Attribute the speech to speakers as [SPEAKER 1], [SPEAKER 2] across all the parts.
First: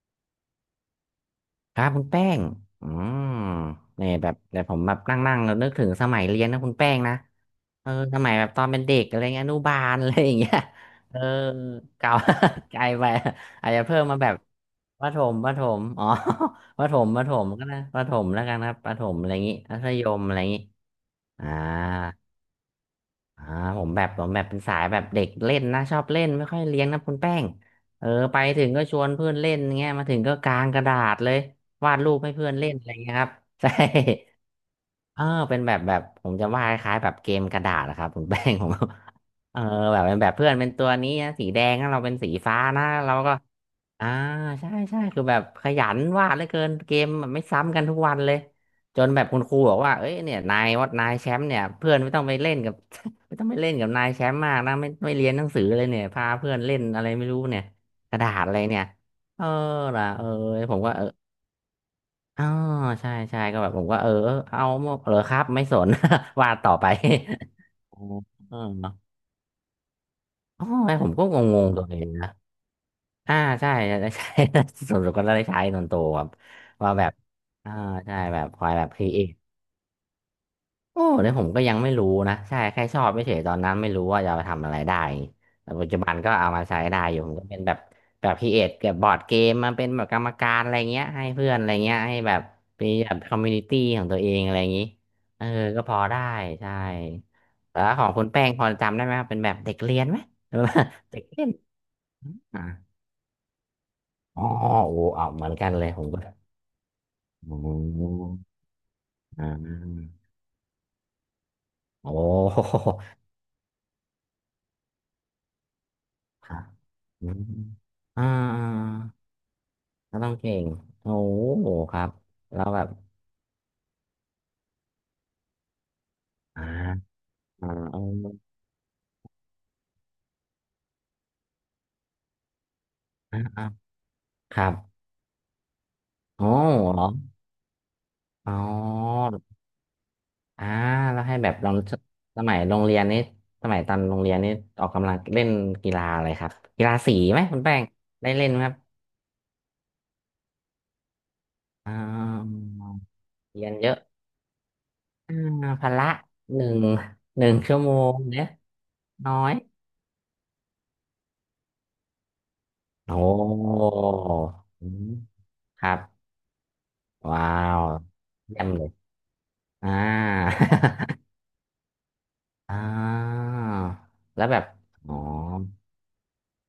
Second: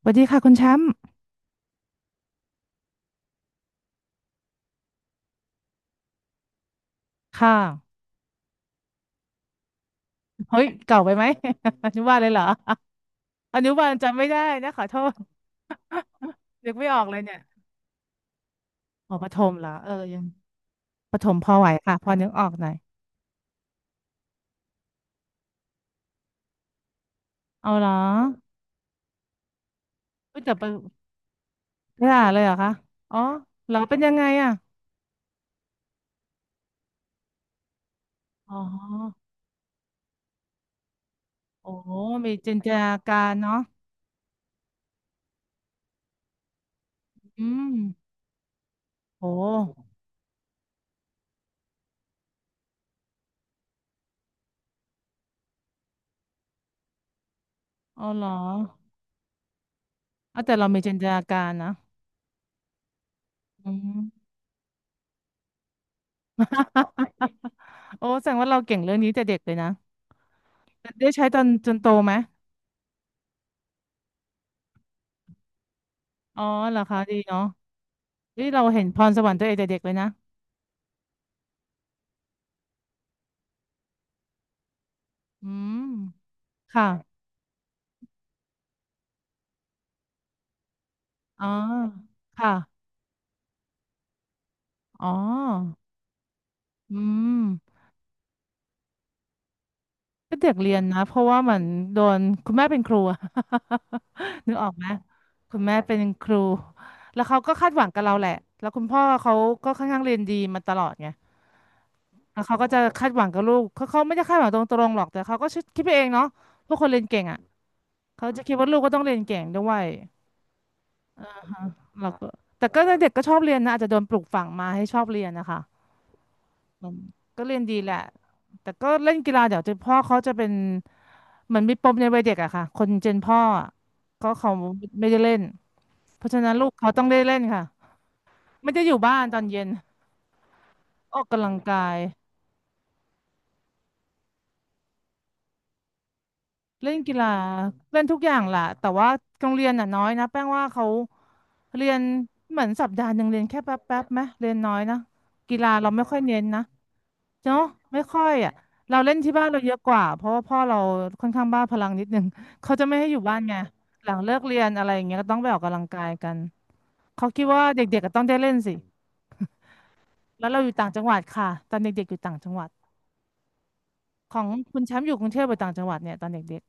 [SPEAKER 1] สวัสดีค่ะคุณแชมป์
[SPEAKER 2] ครับคุณแป้งอืมเนี่ยแบบแต่ผมแบบนั่งๆแล้วนึกถึงสมัยเรียนนะคุณแป้งนะ
[SPEAKER 1] ค่ะ
[SPEAKER 2] เออสมัยแบบตอนเป็นเด็กอะไรเงี้ยอนุบาล อะไรอย่างเงี้ย
[SPEAKER 1] เฮ้ยเก่าไป
[SPEAKER 2] เออ
[SPEAKER 1] ไหม อนุ
[SPEAKER 2] เก่า
[SPEAKER 1] บาลเลยเหรอ
[SPEAKER 2] ไกลไป
[SPEAKER 1] อ
[SPEAKER 2] อา
[SPEAKER 1] นุ
[SPEAKER 2] จจะ
[SPEAKER 1] บาล
[SPEAKER 2] เพิ่ม
[SPEAKER 1] จำ
[SPEAKER 2] มา
[SPEAKER 1] ไม่
[SPEAKER 2] แบบ
[SPEAKER 1] ได้นะขอโท
[SPEAKER 2] ประ
[SPEAKER 1] ษ
[SPEAKER 2] ถมประถมอ๋อ
[SPEAKER 1] นึก
[SPEAKER 2] ป
[SPEAKER 1] ไม่
[SPEAKER 2] ระถ
[SPEAKER 1] ออก
[SPEAKER 2] ม
[SPEAKER 1] เล
[SPEAKER 2] ป
[SPEAKER 1] ย
[SPEAKER 2] ระถ
[SPEAKER 1] เนี่ย
[SPEAKER 2] มก็นะประถมแล้วกันครับประถ
[SPEAKER 1] อ๋อ
[SPEAKER 2] ม
[SPEAKER 1] ป
[SPEAKER 2] อะ
[SPEAKER 1] ระ
[SPEAKER 2] ไร
[SPEAKER 1] ถ
[SPEAKER 2] อย่าง
[SPEAKER 1] ม
[SPEAKER 2] งี้
[SPEAKER 1] เหรอ
[SPEAKER 2] มัธ
[SPEAKER 1] เออ
[SPEAKER 2] ย
[SPEAKER 1] ยั
[SPEAKER 2] ม
[SPEAKER 1] ง
[SPEAKER 2] อะไรอย่างงี้
[SPEAKER 1] ประถมพ
[SPEAKER 2] อ่า
[SPEAKER 1] อไหวค่ะพอนึกออกหน่อย
[SPEAKER 2] อ่าผมแบบผมแบบเป็นสายแบบเด็กเล่นนะชอบเล่นไม่ค่อยเลี้ยงนะคุณแป้ง
[SPEAKER 1] เอาเหรอ
[SPEAKER 2] เออไปถึงก็ชวนเพื่อนเล่นเงี้ยมาถึงก็
[SPEAKER 1] เฮ้ยแต่
[SPEAKER 2] กา
[SPEAKER 1] ไป
[SPEAKER 2] งกระดาษเลยวาด
[SPEAKER 1] ไม่
[SPEAKER 2] รู
[SPEAKER 1] ได้
[SPEAKER 2] ปให้
[SPEAKER 1] เลย
[SPEAKER 2] เพื่
[SPEAKER 1] เห
[SPEAKER 2] อ
[SPEAKER 1] ร
[SPEAKER 2] น
[SPEAKER 1] อ
[SPEAKER 2] เล่
[SPEAKER 1] คะ
[SPEAKER 2] นอะไรเงี้
[SPEAKER 1] อ๋
[SPEAKER 2] ย
[SPEAKER 1] อ
[SPEAKER 2] ครับ ใช่
[SPEAKER 1] เหรอเป็นยังไงอ่ะ
[SPEAKER 2] เออเป็นแบบผมจะวาดคล้ายๆแบบเกมกระดาษนะครับคุณ แป้ง
[SPEAKER 1] อ๋
[SPEAKER 2] ผม
[SPEAKER 1] อ
[SPEAKER 2] เออแบบเป็นแบบเพื่อนเป็นตัวนี้นะสีแด
[SPEAKER 1] โอ้
[SPEAKER 2] งนะเราเป็นสี
[SPEAKER 1] มีจิ
[SPEAKER 2] ฟ้า
[SPEAKER 1] นต
[SPEAKER 2] นะ
[SPEAKER 1] นา
[SPEAKER 2] เรา
[SPEAKER 1] การ
[SPEAKER 2] ก็
[SPEAKER 1] เนาะ
[SPEAKER 2] อ่าใช่ใช่คือแบบขยันวาดเหลือเกินเกมแบบไม่
[SPEAKER 1] อืม
[SPEAKER 2] ซ้ำกันทุกวันเลยจนแบบ
[SPEAKER 1] โอ้
[SPEAKER 2] คุณครูบอกว่าเอ้ยเนี่ยนายว่านายแชมป์เนี่ยเพื่อนไม่ต้องไปเล่นกับ ไม่ต้องไปเล่นกับนายแชมป์มากนะไม่เรียนหนังสือเลยเนี่ยพาเพื่อนเล่นอะไรไม่รู้เนี่ย
[SPEAKER 1] เอา
[SPEAKER 2] กระ
[SPEAKER 1] เหร
[SPEAKER 2] ดา
[SPEAKER 1] อ
[SPEAKER 2] ษอะไรเนี่ยเออล่ะเออ
[SPEAKER 1] เอาแต่เรา
[SPEAKER 2] ผ
[SPEAKER 1] มี
[SPEAKER 2] มก็
[SPEAKER 1] จิน
[SPEAKER 2] เอ
[SPEAKER 1] ต
[SPEAKER 2] อ
[SPEAKER 1] นาการนะ
[SPEAKER 2] อ๋อใช่ใช่ก็แบ
[SPEAKER 1] อื
[SPEAKER 2] บผมก็เออ
[SPEAKER 1] ม
[SPEAKER 2] เออเอาเหรอครับไม่สน วาดต่อไป อ๋อ
[SPEAKER 1] โอ้แสดงว่าเราเก่งเรื่องนี้แต่ เด็กเลยนะ
[SPEAKER 2] อ๋อผ
[SPEAKER 1] ได้
[SPEAKER 2] มก็
[SPEAKER 1] ใช้
[SPEAKER 2] ง
[SPEAKER 1] ตอนจ
[SPEAKER 2] ง
[SPEAKER 1] น
[SPEAKER 2] ๆตั
[SPEAKER 1] โต
[SPEAKER 2] วเอง
[SPEAKER 1] ไหม
[SPEAKER 2] นะ อ่าใช่จะได้ใช้ ส่วนสุดก็ได้ใช้ตอนโตครับ
[SPEAKER 1] อ๋อเหรอ
[SPEAKER 2] ว่า
[SPEAKER 1] คะ
[SPEAKER 2] แบบ
[SPEAKER 1] ดีเนาะ
[SPEAKER 2] อ่าใช่แบ
[SPEAKER 1] นี่
[SPEAKER 2] บค
[SPEAKER 1] เรา
[SPEAKER 2] อย
[SPEAKER 1] เห็
[SPEAKER 2] แบ
[SPEAKER 1] น
[SPEAKER 2] บ
[SPEAKER 1] พ
[SPEAKER 2] ครี
[SPEAKER 1] ร
[SPEAKER 2] เอ
[SPEAKER 1] สว
[SPEAKER 2] ท
[SPEAKER 1] รรค์ตัวเองแต่เด็กเลยนะ
[SPEAKER 2] โอ้แล้วผมก็ยังไม่รู้นะใช่แค่ชอบไม่เฉยๆตอนนั้นไม่รู้ว่าจะเอาไปทำอะไรได้
[SPEAKER 1] อื
[SPEAKER 2] แต่
[SPEAKER 1] ม
[SPEAKER 2] ปัจจุบันก็เอามาใช้
[SPEAKER 1] ค่ะ
[SPEAKER 2] ได้อยู่ผมก็เป็นแบบครีเอทกับบอร์ดเกมมาเป็นแบบกรรมการอะไรเงี้ยให้
[SPEAKER 1] อ๋อ
[SPEAKER 2] เพื่อนอะไรเงี้ยให้แบบ
[SPEAKER 1] ค่ะ
[SPEAKER 2] มีแบบคอมมูนิตี้ของตัวเองอะไรอย่างนี้
[SPEAKER 1] อ๋
[SPEAKER 2] เออ
[SPEAKER 1] อ
[SPEAKER 2] ก็พอได้ใช่
[SPEAKER 1] อืม
[SPEAKER 2] แล้วของคุณแป้งพอจำได้ไหมครับเป็นแบบเด็กเรียนไหม
[SPEAKER 1] ก็เด็
[SPEAKER 2] ห
[SPEAKER 1] ก
[SPEAKER 2] รือ
[SPEAKER 1] เรี
[SPEAKER 2] ว่า
[SPEAKER 1] ยนนะ เพ
[SPEAKER 2] เด็
[SPEAKER 1] ราะ
[SPEAKER 2] ก
[SPEAKER 1] ว่า
[SPEAKER 2] เล่
[SPEAKER 1] เห
[SPEAKER 2] น
[SPEAKER 1] มือนโดนคุณแม่
[SPEAKER 2] อ่า
[SPEAKER 1] เป็นครูอะ
[SPEAKER 2] อ๋อ
[SPEAKER 1] นึกออกไหม
[SPEAKER 2] โอ้อ่ะเหมือน
[SPEAKER 1] คุณ
[SPEAKER 2] กัน
[SPEAKER 1] แม่
[SPEAKER 2] เลย
[SPEAKER 1] เป็น
[SPEAKER 2] ผมก็
[SPEAKER 1] ครูแล้วเขา
[SPEAKER 2] อื
[SPEAKER 1] ก็คาดหวังกับ
[SPEAKER 2] ม
[SPEAKER 1] เราแหละแล้วคุณพ่อเขา
[SPEAKER 2] อ่า
[SPEAKER 1] ก็ค่อนข้างเรียนดีมาตลอดไง
[SPEAKER 2] โอ
[SPEAKER 1] แล้วเขาก็
[SPEAKER 2] ้
[SPEAKER 1] จะคาดหวังกับลูกเขาเขาไม่ได้คาดหวังตรงๆหรอกแต่เขาก็คิดไปเองเนาะ
[SPEAKER 2] ครับ
[SPEAKER 1] พวกคนเรียนเก่ง
[SPEAKER 2] อื
[SPEAKER 1] อ่ะ
[SPEAKER 2] มอ่
[SPEAKER 1] เขาจะคิดว่าลูกก็
[SPEAKER 2] า
[SPEAKER 1] ต้องเรียนเก่งด้วย
[SPEAKER 2] ก็ต้องเก่งโอ้โหครับ
[SPEAKER 1] แก็
[SPEAKER 2] แล้
[SPEAKER 1] แต่
[SPEAKER 2] วแบ
[SPEAKER 1] ก็
[SPEAKER 2] บ
[SPEAKER 1] เด็กก็ชอบเรียนนะอาจจะโดนปลูกฝังมาให้ชอบเรียนนะคะ
[SPEAKER 2] อ่า
[SPEAKER 1] มันก็เรียน
[SPEAKER 2] อ่า
[SPEAKER 1] ดีแหละ
[SPEAKER 2] เอา
[SPEAKER 1] แต่ก็เล่นกีฬาเดี๋ยวจะพ่อเขาจะเป็นเหมือนมีปมในวัยเด็กอะค่ะคนเจนพ่อ
[SPEAKER 2] อ่า
[SPEAKER 1] อะก็เขา
[SPEAKER 2] ครับ
[SPEAKER 1] ไม่ได้เล่นเพราะฉะ
[SPEAKER 2] โอ้
[SPEAKER 1] นั้นลูกเขา
[SPEAKER 2] เหร
[SPEAKER 1] ต้อ
[SPEAKER 2] อ
[SPEAKER 1] งได้เล่นค่ะ
[SPEAKER 2] อ๋อ
[SPEAKER 1] ไม่ได้อยู่บ้านตอนเย็น
[SPEAKER 2] อ่า
[SPEAKER 1] อ
[SPEAKER 2] แล้
[SPEAKER 1] อ
[SPEAKER 2] ว
[SPEAKER 1] ก
[SPEAKER 2] ให้
[SPEAKER 1] กำ
[SPEAKER 2] แบ
[SPEAKER 1] ลั
[SPEAKER 2] บ
[SPEAKER 1] ง
[SPEAKER 2] ลอง
[SPEAKER 1] กาย
[SPEAKER 2] สมัยโรงเรียนนี่สมัยตอนโรงเรียนนี่ออกกำลังเล่นกีฬาอะไรครับกี
[SPEAKER 1] เล่
[SPEAKER 2] ฬา
[SPEAKER 1] นกี
[SPEAKER 2] สี
[SPEAKER 1] ฬา
[SPEAKER 2] ไหมคุณแป้ง
[SPEAKER 1] เล่นทุกอ
[SPEAKER 2] ได้
[SPEAKER 1] ย่าง
[SPEAKER 2] เล่น
[SPEAKER 1] แห
[SPEAKER 2] ไหม
[SPEAKER 1] ละ
[SPEAKER 2] ครับ
[SPEAKER 1] แต่ว่าโรงเรียนน่ะน้อยนะแป้งว่าเขาเรี
[SPEAKER 2] อ่
[SPEAKER 1] ยน
[SPEAKER 2] า
[SPEAKER 1] เหมือนสัปดาห์หนึ่งเรียนแค่
[SPEAKER 2] เรียน
[SPEAKER 1] แป๊บ
[SPEAKER 2] เย
[SPEAKER 1] แป๊
[SPEAKER 2] อะ
[SPEAKER 1] บไหมเรียนน้อยนะ
[SPEAKER 2] อ่า
[SPEAKER 1] กีฬา
[SPEAKER 2] พ
[SPEAKER 1] เราไม่
[SPEAKER 2] ละ
[SPEAKER 1] ค่อยเน้น
[SPEAKER 2] ห
[SPEAKER 1] นะ
[SPEAKER 2] นึ่งหนึ่ง
[SPEAKER 1] เนาะ
[SPEAKER 2] ชั่วโม
[SPEAKER 1] ไม่
[SPEAKER 2] ง
[SPEAKER 1] ค่อย
[SPEAKER 2] เนี่ย
[SPEAKER 1] อ่ะเราเล่น
[SPEAKER 2] น้
[SPEAKER 1] ที่
[SPEAKER 2] อ
[SPEAKER 1] บ้าน
[SPEAKER 2] ย
[SPEAKER 1] เราเยอะกว่าเพราะว่าพ่อเราค่อนข้างบ้าพลังนิดนึง เขาจะไม่ให้อ
[SPEAKER 2] โอ้
[SPEAKER 1] ยู่บ้านไงหลังเลิกเรียนอะ
[SPEAKER 2] อื
[SPEAKER 1] ไรอย่า
[SPEAKER 2] ม
[SPEAKER 1] งเงี้ยก็ต้องไปออกกำลั
[SPEAKER 2] ค
[SPEAKER 1] ง
[SPEAKER 2] รับ
[SPEAKER 1] กายกันเขาคิ
[SPEAKER 2] ว้า
[SPEAKER 1] ดว่า
[SPEAKER 2] ว
[SPEAKER 1] เด็กๆก็ต้องได้เล่น
[SPEAKER 2] เยี่ยม
[SPEAKER 1] สิ
[SPEAKER 2] เลยอ่า
[SPEAKER 1] แล้วเราอยู่ต่างจังหวัดค่ะตอนเด็กๆอยู่ต่างจังหวัด
[SPEAKER 2] อ่า
[SPEAKER 1] ขอ
[SPEAKER 2] แล้
[SPEAKER 1] ง
[SPEAKER 2] วแบบ
[SPEAKER 1] คุณแชมป์อ
[SPEAKER 2] อ๋อ
[SPEAKER 1] ยู่กรุงเทพหรือต่างจังหวัดเนี่ยตอนเด็ก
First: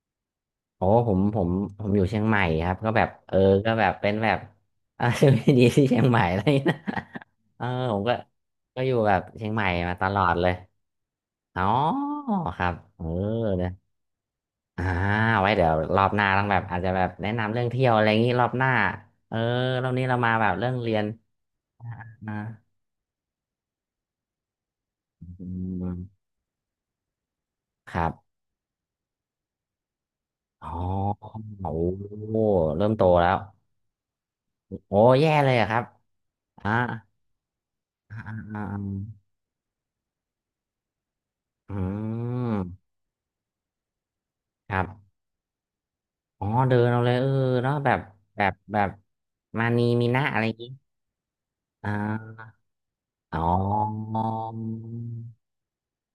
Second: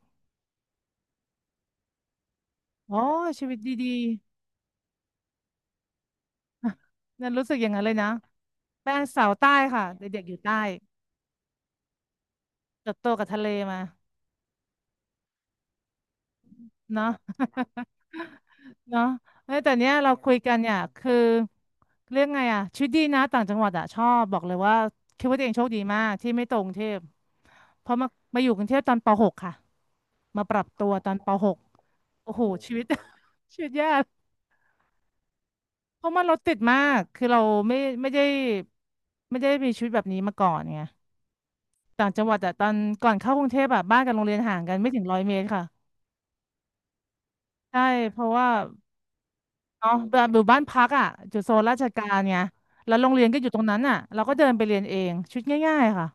[SPEAKER 2] โอ้ผมอยู่เชียงใหม่ครับ
[SPEAKER 1] ๆ
[SPEAKER 2] ก็
[SPEAKER 1] อ๋อ
[SPEAKER 2] แบบเออ
[SPEAKER 1] ชีวิต
[SPEAKER 2] ก็แบ
[SPEAKER 1] ดี
[SPEAKER 2] บเป็นแบบ เออชีวิตดีที่เชียงใหม่อะไรอย่างเงี้ยนะ
[SPEAKER 1] ๆนั่นรู้สึก
[SPEAKER 2] เอ
[SPEAKER 1] อ
[SPEAKER 2] อ
[SPEAKER 1] ย่างนั้นเลย
[SPEAKER 2] ผม
[SPEAKER 1] นะ
[SPEAKER 2] ก็ก็อ
[SPEAKER 1] แป้
[SPEAKER 2] ยู่
[SPEAKER 1] ง
[SPEAKER 2] แบบ
[SPEAKER 1] สาว
[SPEAKER 2] เชี
[SPEAKER 1] ใต้
[SPEAKER 2] ยงใหม่
[SPEAKER 1] ค่ะ
[SPEAKER 2] มาตล
[SPEAKER 1] เด็ก
[SPEAKER 2] อ
[SPEAKER 1] ๆอ
[SPEAKER 2] ด
[SPEAKER 1] ยู่
[SPEAKER 2] เล
[SPEAKER 1] ใต้
[SPEAKER 2] ยอ๋อครับ
[SPEAKER 1] เติบ
[SPEAKER 2] เออ
[SPEAKER 1] โตกับทะเลมา
[SPEAKER 2] อ่าไว้เดี๋ยวรอบหน้าต้องแบบอาจจะแบ
[SPEAKER 1] เนาะ
[SPEAKER 2] บแนะนำเรื่องเที่ยวอะไรอย่างงี้รอบหน้า
[SPEAKER 1] เนาะ
[SPEAKER 2] เออ
[SPEAKER 1] เอ้ยแต่
[SPEAKER 2] ร
[SPEAKER 1] เนี้
[SPEAKER 2] อ
[SPEAKER 1] ย
[SPEAKER 2] บนี้
[SPEAKER 1] เรา
[SPEAKER 2] เรา
[SPEAKER 1] คุ
[SPEAKER 2] มา
[SPEAKER 1] ย
[SPEAKER 2] แบ
[SPEAKER 1] กั
[SPEAKER 2] บ
[SPEAKER 1] น
[SPEAKER 2] เรื่
[SPEAKER 1] เนี่
[SPEAKER 2] อง
[SPEAKER 1] ย
[SPEAKER 2] เรียน
[SPEAKER 1] คือเรื่องไงอ่ะ
[SPEAKER 2] นะ
[SPEAKER 1] ชีวิตดีนะต่างจังหวัดอ่ะชอบบอกเลยว่าคิดว่าตัว
[SPEAKER 2] อื
[SPEAKER 1] เองโชคดีมาก
[SPEAKER 2] ม
[SPEAKER 1] ที่ไม่ตรงกรุงเทพเพ
[SPEAKER 2] ค
[SPEAKER 1] ราะ
[SPEAKER 2] รั
[SPEAKER 1] มา
[SPEAKER 2] บ
[SPEAKER 1] มาอยู่กรุงเทพตอนป .ป.6 ค่ะมาปรั
[SPEAKER 2] อ๋
[SPEAKER 1] บ
[SPEAKER 2] อ
[SPEAKER 1] ตัวตอนป .ป.6
[SPEAKER 2] โอ้
[SPEAKER 1] โอ้
[SPEAKER 2] โห
[SPEAKER 1] โหชีวิต
[SPEAKER 2] เริ่มโตแล้ว
[SPEAKER 1] ชีวิตยาก
[SPEAKER 2] โอ้แย่เลยอะครับ
[SPEAKER 1] เพราะมันรถติด
[SPEAKER 2] อ่า
[SPEAKER 1] มากคือเราไม่ไม่
[SPEAKER 2] อ่า
[SPEAKER 1] ได้
[SPEAKER 2] อ่าอา
[SPEAKER 1] ไม่ได้มีชีวิตแบบนี้มาก่อนไง
[SPEAKER 2] อื
[SPEAKER 1] ต่างจังหวัดอ่ะตอน
[SPEAKER 2] ม
[SPEAKER 1] ก่อนเข้ากรุงเทพอ่ะบ้านกับโรงเรียนห่างกั
[SPEAKER 2] ค
[SPEAKER 1] น
[SPEAKER 2] รับ
[SPEAKER 1] ไม่ถึงร้อยเมตรค่ะ
[SPEAKER 2] อ๋อเดินเอาเลยเออเนาะ
[SPEAKER 1] ใช่
[SPEAKER 2] แบบ
[SPEAKER 1] เพราะ
[SPEAKER 2] แบ
[SPEAKER 1] ว่า
[SPEAKER 2] บแบบมานี
[SPEAKER 1] เนาะ
[SPEAKER 2] มี
[SPEAKER 1] แบ
[SPEAKER 2] นะ
[SPEAKER 1] บอ
[SPEAKER 2] อะ
[SPEAKER 1] ยู่
[SPEAKER 2] ไรอย่า
[SPEAKER 1] บ้า
[SPEAKER 2] ง
[SPEAKER 1] น
[SPEAKER 2] งี้
[SPEAKER 1] พักอ่ะอยู่โซนราช
[SPEAKER 2] อ่
[SPEAKER 1] การไง
[SPEAKER 2] า
[SPEAKER 1] แล้วโรงเรียน
[SPEAKER 2] อ๋
[SPEAKER 1] ก็
[SPEAKER 2] อ
[SPEAKER 1] อยู่ตรงนั้นอ่ะเราก็เดินไปเรียนเองชุดง่ายๆค่ะ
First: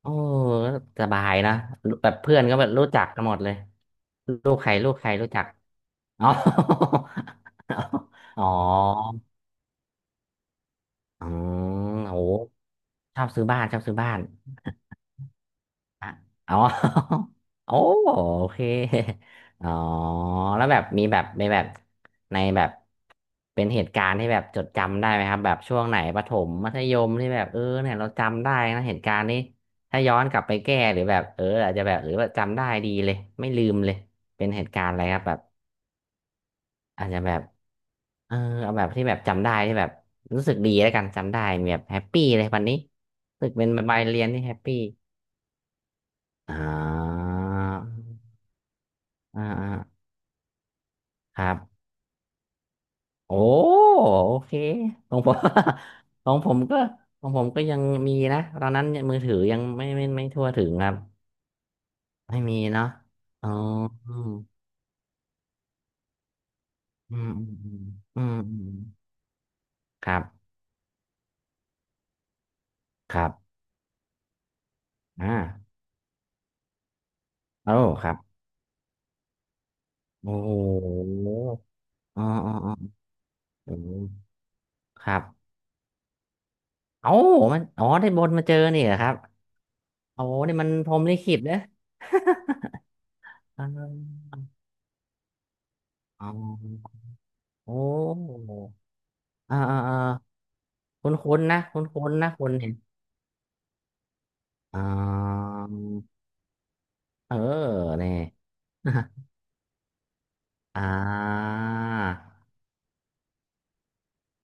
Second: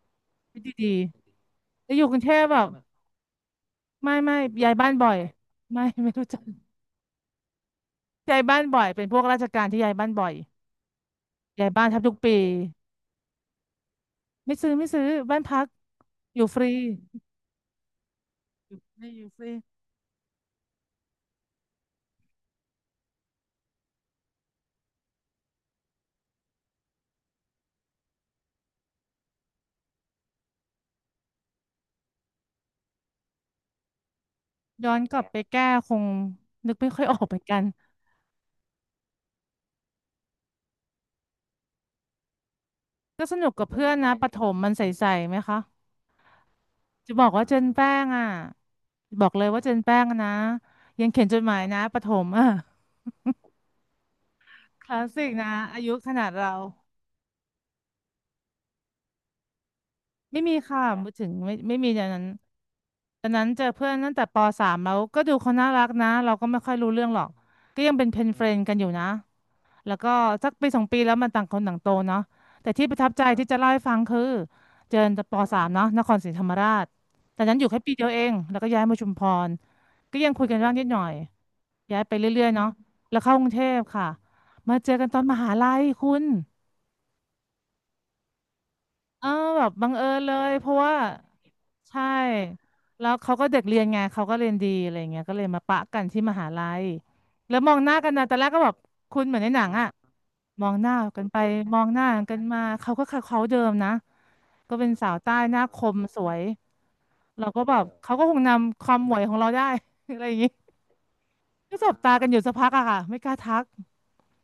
[SPEAKER 2] โอ้
[SPEAKER 1] ชุดดี
[SPEAKER 2] สบายนะ
[SPEAKER 1] ๆจะอยู่
[SPEAKER 2] แบ
[SPEAKER 1] ก
[SPEAKER 2] บ
[SPEAKER 1] รุงเท
[SPEAKER 2] เพื่อ
[SPEAKER 1] พ
[SPEAKER 2] นก็
[SPEAKER 1] แบ
[SPEAKER 2] แบ
[SPEAKER 1] บ
[SPEAKER 2] บรู้จักกันหมดเลย
[SPEAKER 1] ไม่
[SPEAKER 2] ลูกใค
[SPEAKER 1] ย้า
[SPEAKER 2] ร
[SPEAKER 1] ยบ้า
[SPEAKER 2] ลู
[SPEAKER 1] น
[SPEAKER 2] กใค
[SPEAKER 1] บ่อ
[SPEAKER 2] ร
[SPEAKER 1] ย
[SPEAKER 2] รู้จัก
[SPEAKER 1] ไม่
[SPEAKER 2] อ๋
[SPEAKER 1] รู้
[SPEAKER 2] อ
[SPEAKER 1] จัก ย้า
[SPEAKER 2] อ๋
[SPEAKER 1] ย
[SPEAKER 2] อ
[SPEAKER 1] บ้านบ่อยเป็นพวกราชการที่ย้ายบ้านบ่อย
[SPEAKER 2] อ๋อ
[SPEAKER 1] ย้ายบ้านแทบทุกปี
[SPEAKER 2] โหชอบซื้อบ้านชอบซื้อบ้าน
[SPEAKER 1] ไม่ซื้อบ้านพัก
[SPEAKER 2] อ่ะ
[SPEAKER 1] อยู่
[SPEAKER 2] อ๋
[SPEAKER 1] ฟ
[SPEAKER 2] อ
[SPEAKER 1] รี
[SPEAKER 2] โอ้โอเค
[SPEAKER 1] อยู่ไม่อยู่ฟรี
[SPEAKER 2] อ๋อแล้วแบบมีแบบในแบบเป็นเหตุการณ์ที่แบบจดจำได้ไหมครับแบบช่วงไหนประถมมัธยมที่แบบเออเนี่ยเราจำได้นะเหตุการณ์นี้ถ้าย้อนกลับไปแก้หรือแบบเอออาจจะแบบหรือว่าจำได้ดีเลยไม่ลืมเลยเป็นเหตุการ
[SPEAKER 1] ย้
[SPEAKER 2] ณ์
[SPEAKER 1] อ
[SPEAKER 2] อะ
[SPEAKER 1] น
[SPEAKER 2] ไร
[SPEAKER 1] ก
[SPEAKER 2] ค
[SPEAKER 1] ลั
[SPEAKER 2] รั
[SPEAKER 1] บ
[SPEAKER 2] บแบ
[SPEAKER 1] ไป
[SPEAKER 2] บ
[SPEAKER 1] แก้คงนึกไม่ค่อ
[SPEAKER 2] อา
[SPEAKER 1] ย
[SPEAKER 2] จ
[SPEAKER 1] ออ
[SPEAKER 2] จะ
[SPEAKER 1] ก
[SPEAKER 2] แบ
[SPEAKER 1] เหมือ
[SPEAKER 2] บ
[SPEAKER 1] นกัน
[SPEAKER 2] เออเอาแบบที่แบบจำได้ที่แบบรู้สึกดีแล้วกันจำได้มีแบบแฮปปี้เลยวันนี้
[SPEAKER 1] ก็ส
[SPEAKER 2] รู้
[SPEAKER 1] นุ
[SPEAKER 2] สึ
[SPEAKER 1] ก
[SPEAKER 2] ก
[SPEAKER 1] กั
[SPEAKER 2] เป็
[SPEAKER 1] บ
[SPEAKER 2] น
[SPEAKER 1] เพื่อน
[SPEAKER 2] ใบาย
[SPEAKER 1] นะ
[SPEAKER 2] เรี
[SPEAKER 1] ป
[SPEAKER 2] ยน
[SPEAKER 1] ระถ
[SPEAKER 2] ที่แฮ
[SPEAKER 1] ม
[SPEAKER 2] ป
[SPEAKER 1] มัน
[SPEAKER 2] ปี้
[SPEAKER 1] ใสๆไหมคะ
[SPEAKER 2] อ่
[SPEAKER 1] จะบอกว่าเจนแป้ง
[SPEAKER 2] า
[SPEAKER 1] อ่ะบอก
[SPEAKER 2] อ่า
[SPEAKER 1] เลยว่า
[SPEAKER 2] อ่า
[SPEAKER 1] เจนแป้งอะนะยังเขียนจ
[SPEAKER 2] ค
[SPEAKER 1] ดห
[SPEAKER 2] รั
[SPEAKER 1] มายนะ
[SPEAKER 2] บ
[SPEAKER 1] ประถมอ่ะ
[SPEAKER 2] โอ้โอเค
[SPEAKER 1] คลาส
[SPEAKER 2] ของ
[SPEAKER 1] สิ
[SPEAKER 2] ผ
[SPEAKER 1] ก
[SPEAKER 2] ม
[SPEAKER 1] นะอายุข นา
[SPEAKER 2] ข
[SPEAKER 1] ด
[SPEAKER 2] องผ
[SPEAKER 1] เรา
[SPEAKER 2] มก็ของผมก็ยังมีนะตอนนั้นมือถือยังไม่
[SPEAKER 1] ไม่
[SPEAKER 2] ทั่ว
[SPEAKER 1] มี
[SPEAKER 2] ถึง
[SPEAKER 1] ค่ะ
[SPEAKER 2] ครับ
[SPEAKER 1] ไม่ถึงไม่มีอย่างนั้น
[SPEAKER 2] ไม่มีเนาะ
[SPEAKER 1] ตอนนั้
[SPEAKER 2] อ๋
[SPEAKER 1] น
[SPEAKER 2] อ
[SPEAKER 1] เจอเพื่อนตั้งแต่ปสามแล้วก็ดูเขาน่ารักนะเราก็ไม่ค่อยรู้เรื่อง
[SPEAKER 2] อื
[SPEAKER 1] หรอก
[SPEAKER 2] มอืมอืม
[SPEAKER 1] ก็ยังเป็นเพ
[SPEAKER 2] อื
[SPEAKER 1] น
[SPEAKER 2] ม
[SPEAKER 1] เฟร
[SPEAKER 2] อื
[SPEAKER 1] นกันอยู่
[SPEAKER 2] ม
[SPEAKER 1] นะ แล้ว
[SPEAKER 2] ค
[SPEAKER 1] ก็
[SPEAKER 2] รั
[SPEAKER 1] สัก
[SPEAKER 2] บ
[SPEAKER 1] ปีสองปีแล้วมันต่างคนต่างโตเนาะแต่ที่ประทับ
[SPEAKER 2] ค
[SPEAKER 1] ใจ
[SPEAKER 2] รั
[SPEAKER 1] ที่
[SPEAKER 2] บ
[SPEAKER 1] จะเล่าให้ฟังคือเจอ
[SPEAKER 2] อ
[SPEAKER 1] ปสาม
[SPEAKER 2] ่า
[SPEAKER 1] เนาะนครศรีธรรมราชตอนนั้นอยู่
[SPEAKER 2] โอ้
[SPEAKER 1] แค่ปีเดี
[SPEAKER 2] ค
[SPEAKER 1] ย
[SPEAKER 2] รั
[SPEAKER 1] ว
[SPEAKER 2] บ
[SPEAKER 1] เองแล้วก็ย้ายมาชุมพรก็ยั
[SPEAKER 2] โอ้
[SPEAKER 1] งคุย
[SPEAKER 2] โห
[SPEAKER 1] กันบ้างนิดหน่อยย้ายไป
[SPEAKER 2] อ๋อ
[SPEAKER 1] เรื่อ
[SPEAKER 2] อ๋
[SPEAKER 1] ย
[SPEAKER 2] อ
[SPEAKER 1] ๆเนาะ
[SPEAKER 2] อ๋อ
[SPEAKER 1] แล้วเข้ากรุงเท
[SPEAKER 2] โอ้
[SPEAKER 1] พค่ะมาเจอ
[SPEAKER 2] ค
[SPEAKER 1] กันต
[SPEAKER 2] รั
[SPEAKER 1] อนมหา
[SPEAKER 2] บ
[SPEAKER 1] ลัยคุณ
[SPEAKER 2] เอ้ามันอ๋อได้บนมาเจอนี่เหรอครับ
[SPEAKER 1] เออแบบบังเอิญ
[SPEAKER 2] โอ้
[SPEAKER 1] เลย
[SPEAKER 2] นี่
[SPEAKER 1] เพ
[SPEAKER 2] มัน
[SPEAKER 1] ราะ
[SPEAKER 2] พร
[SPEAKER 1] ว่า
[SPEAKER 2] หมลิขิตเนอะ
[SPEAKER 1] ใช่แล้วเขาก็ เด็
[SPEAKER 2] อ๋
[SPEAKER 1] กเรียนไงเขา
[SPEAKER 2] อ
[SPEAKER 1] ก็เรียนดีอะไรเงี้ยก็เลยมาปะกันที่
[SPEAKER 2] อ๋
[SPEAKER 1] มหาลัย
[SPEAKER 2] อ
[SPEAKER 1] แล้วมอง
[SPEAKER 2] โอ้
[SPEAKER 1] หน้ากันนะตอนแรกก็แบบคุณเหมือนใน
[SPEAKER 2] อ่า
[SPEAKER 1] หนัง
[SPEAKER 2] อ่า
[SPEAKER 1] อะ
[SPEAKER 2] อ่า
[SPEAKER 1] มองหน้า
[SPEAKER 2] ค
[SPEAKER 1] กันไป
[SPEAKER 2] ุ้นๆนะ
[SPEAKER 1] ม
[SPEAKER 2] คุ
[SPEAKER 1] องหน้า
[SPEAKER 2] ้นๆนะ
[SPEAKER 1] กัน
[SPEAKER 2] คน
[SPEAKER 1] มา
[SPEAKER 2] เนี่ย
[SPEAKER 1] เขาก็เขาเดิมนะก็
[SPEAKER 2] อ่
[SPEAKER 1] เป็นสาวใต้
[SPEAKER 2] า
[SPEAKER 1] หน้าคมสวย
[SPEAKER 2] เออ
[SPEAKER 1] เราก็แบบ
[SPEAKER 2] เนี่
[SPEAKER 1] เขา
[SPEAKER 2] ย
[SPEAKER 1] ก็คงนำควา มหมวยของเราได้ อะไรอย่างงี้
[SPEAKER 2] อ่า
[SPEAKER 1] ก็สบตากันอยู่สักพักอะค่ะไม่กล้าทัก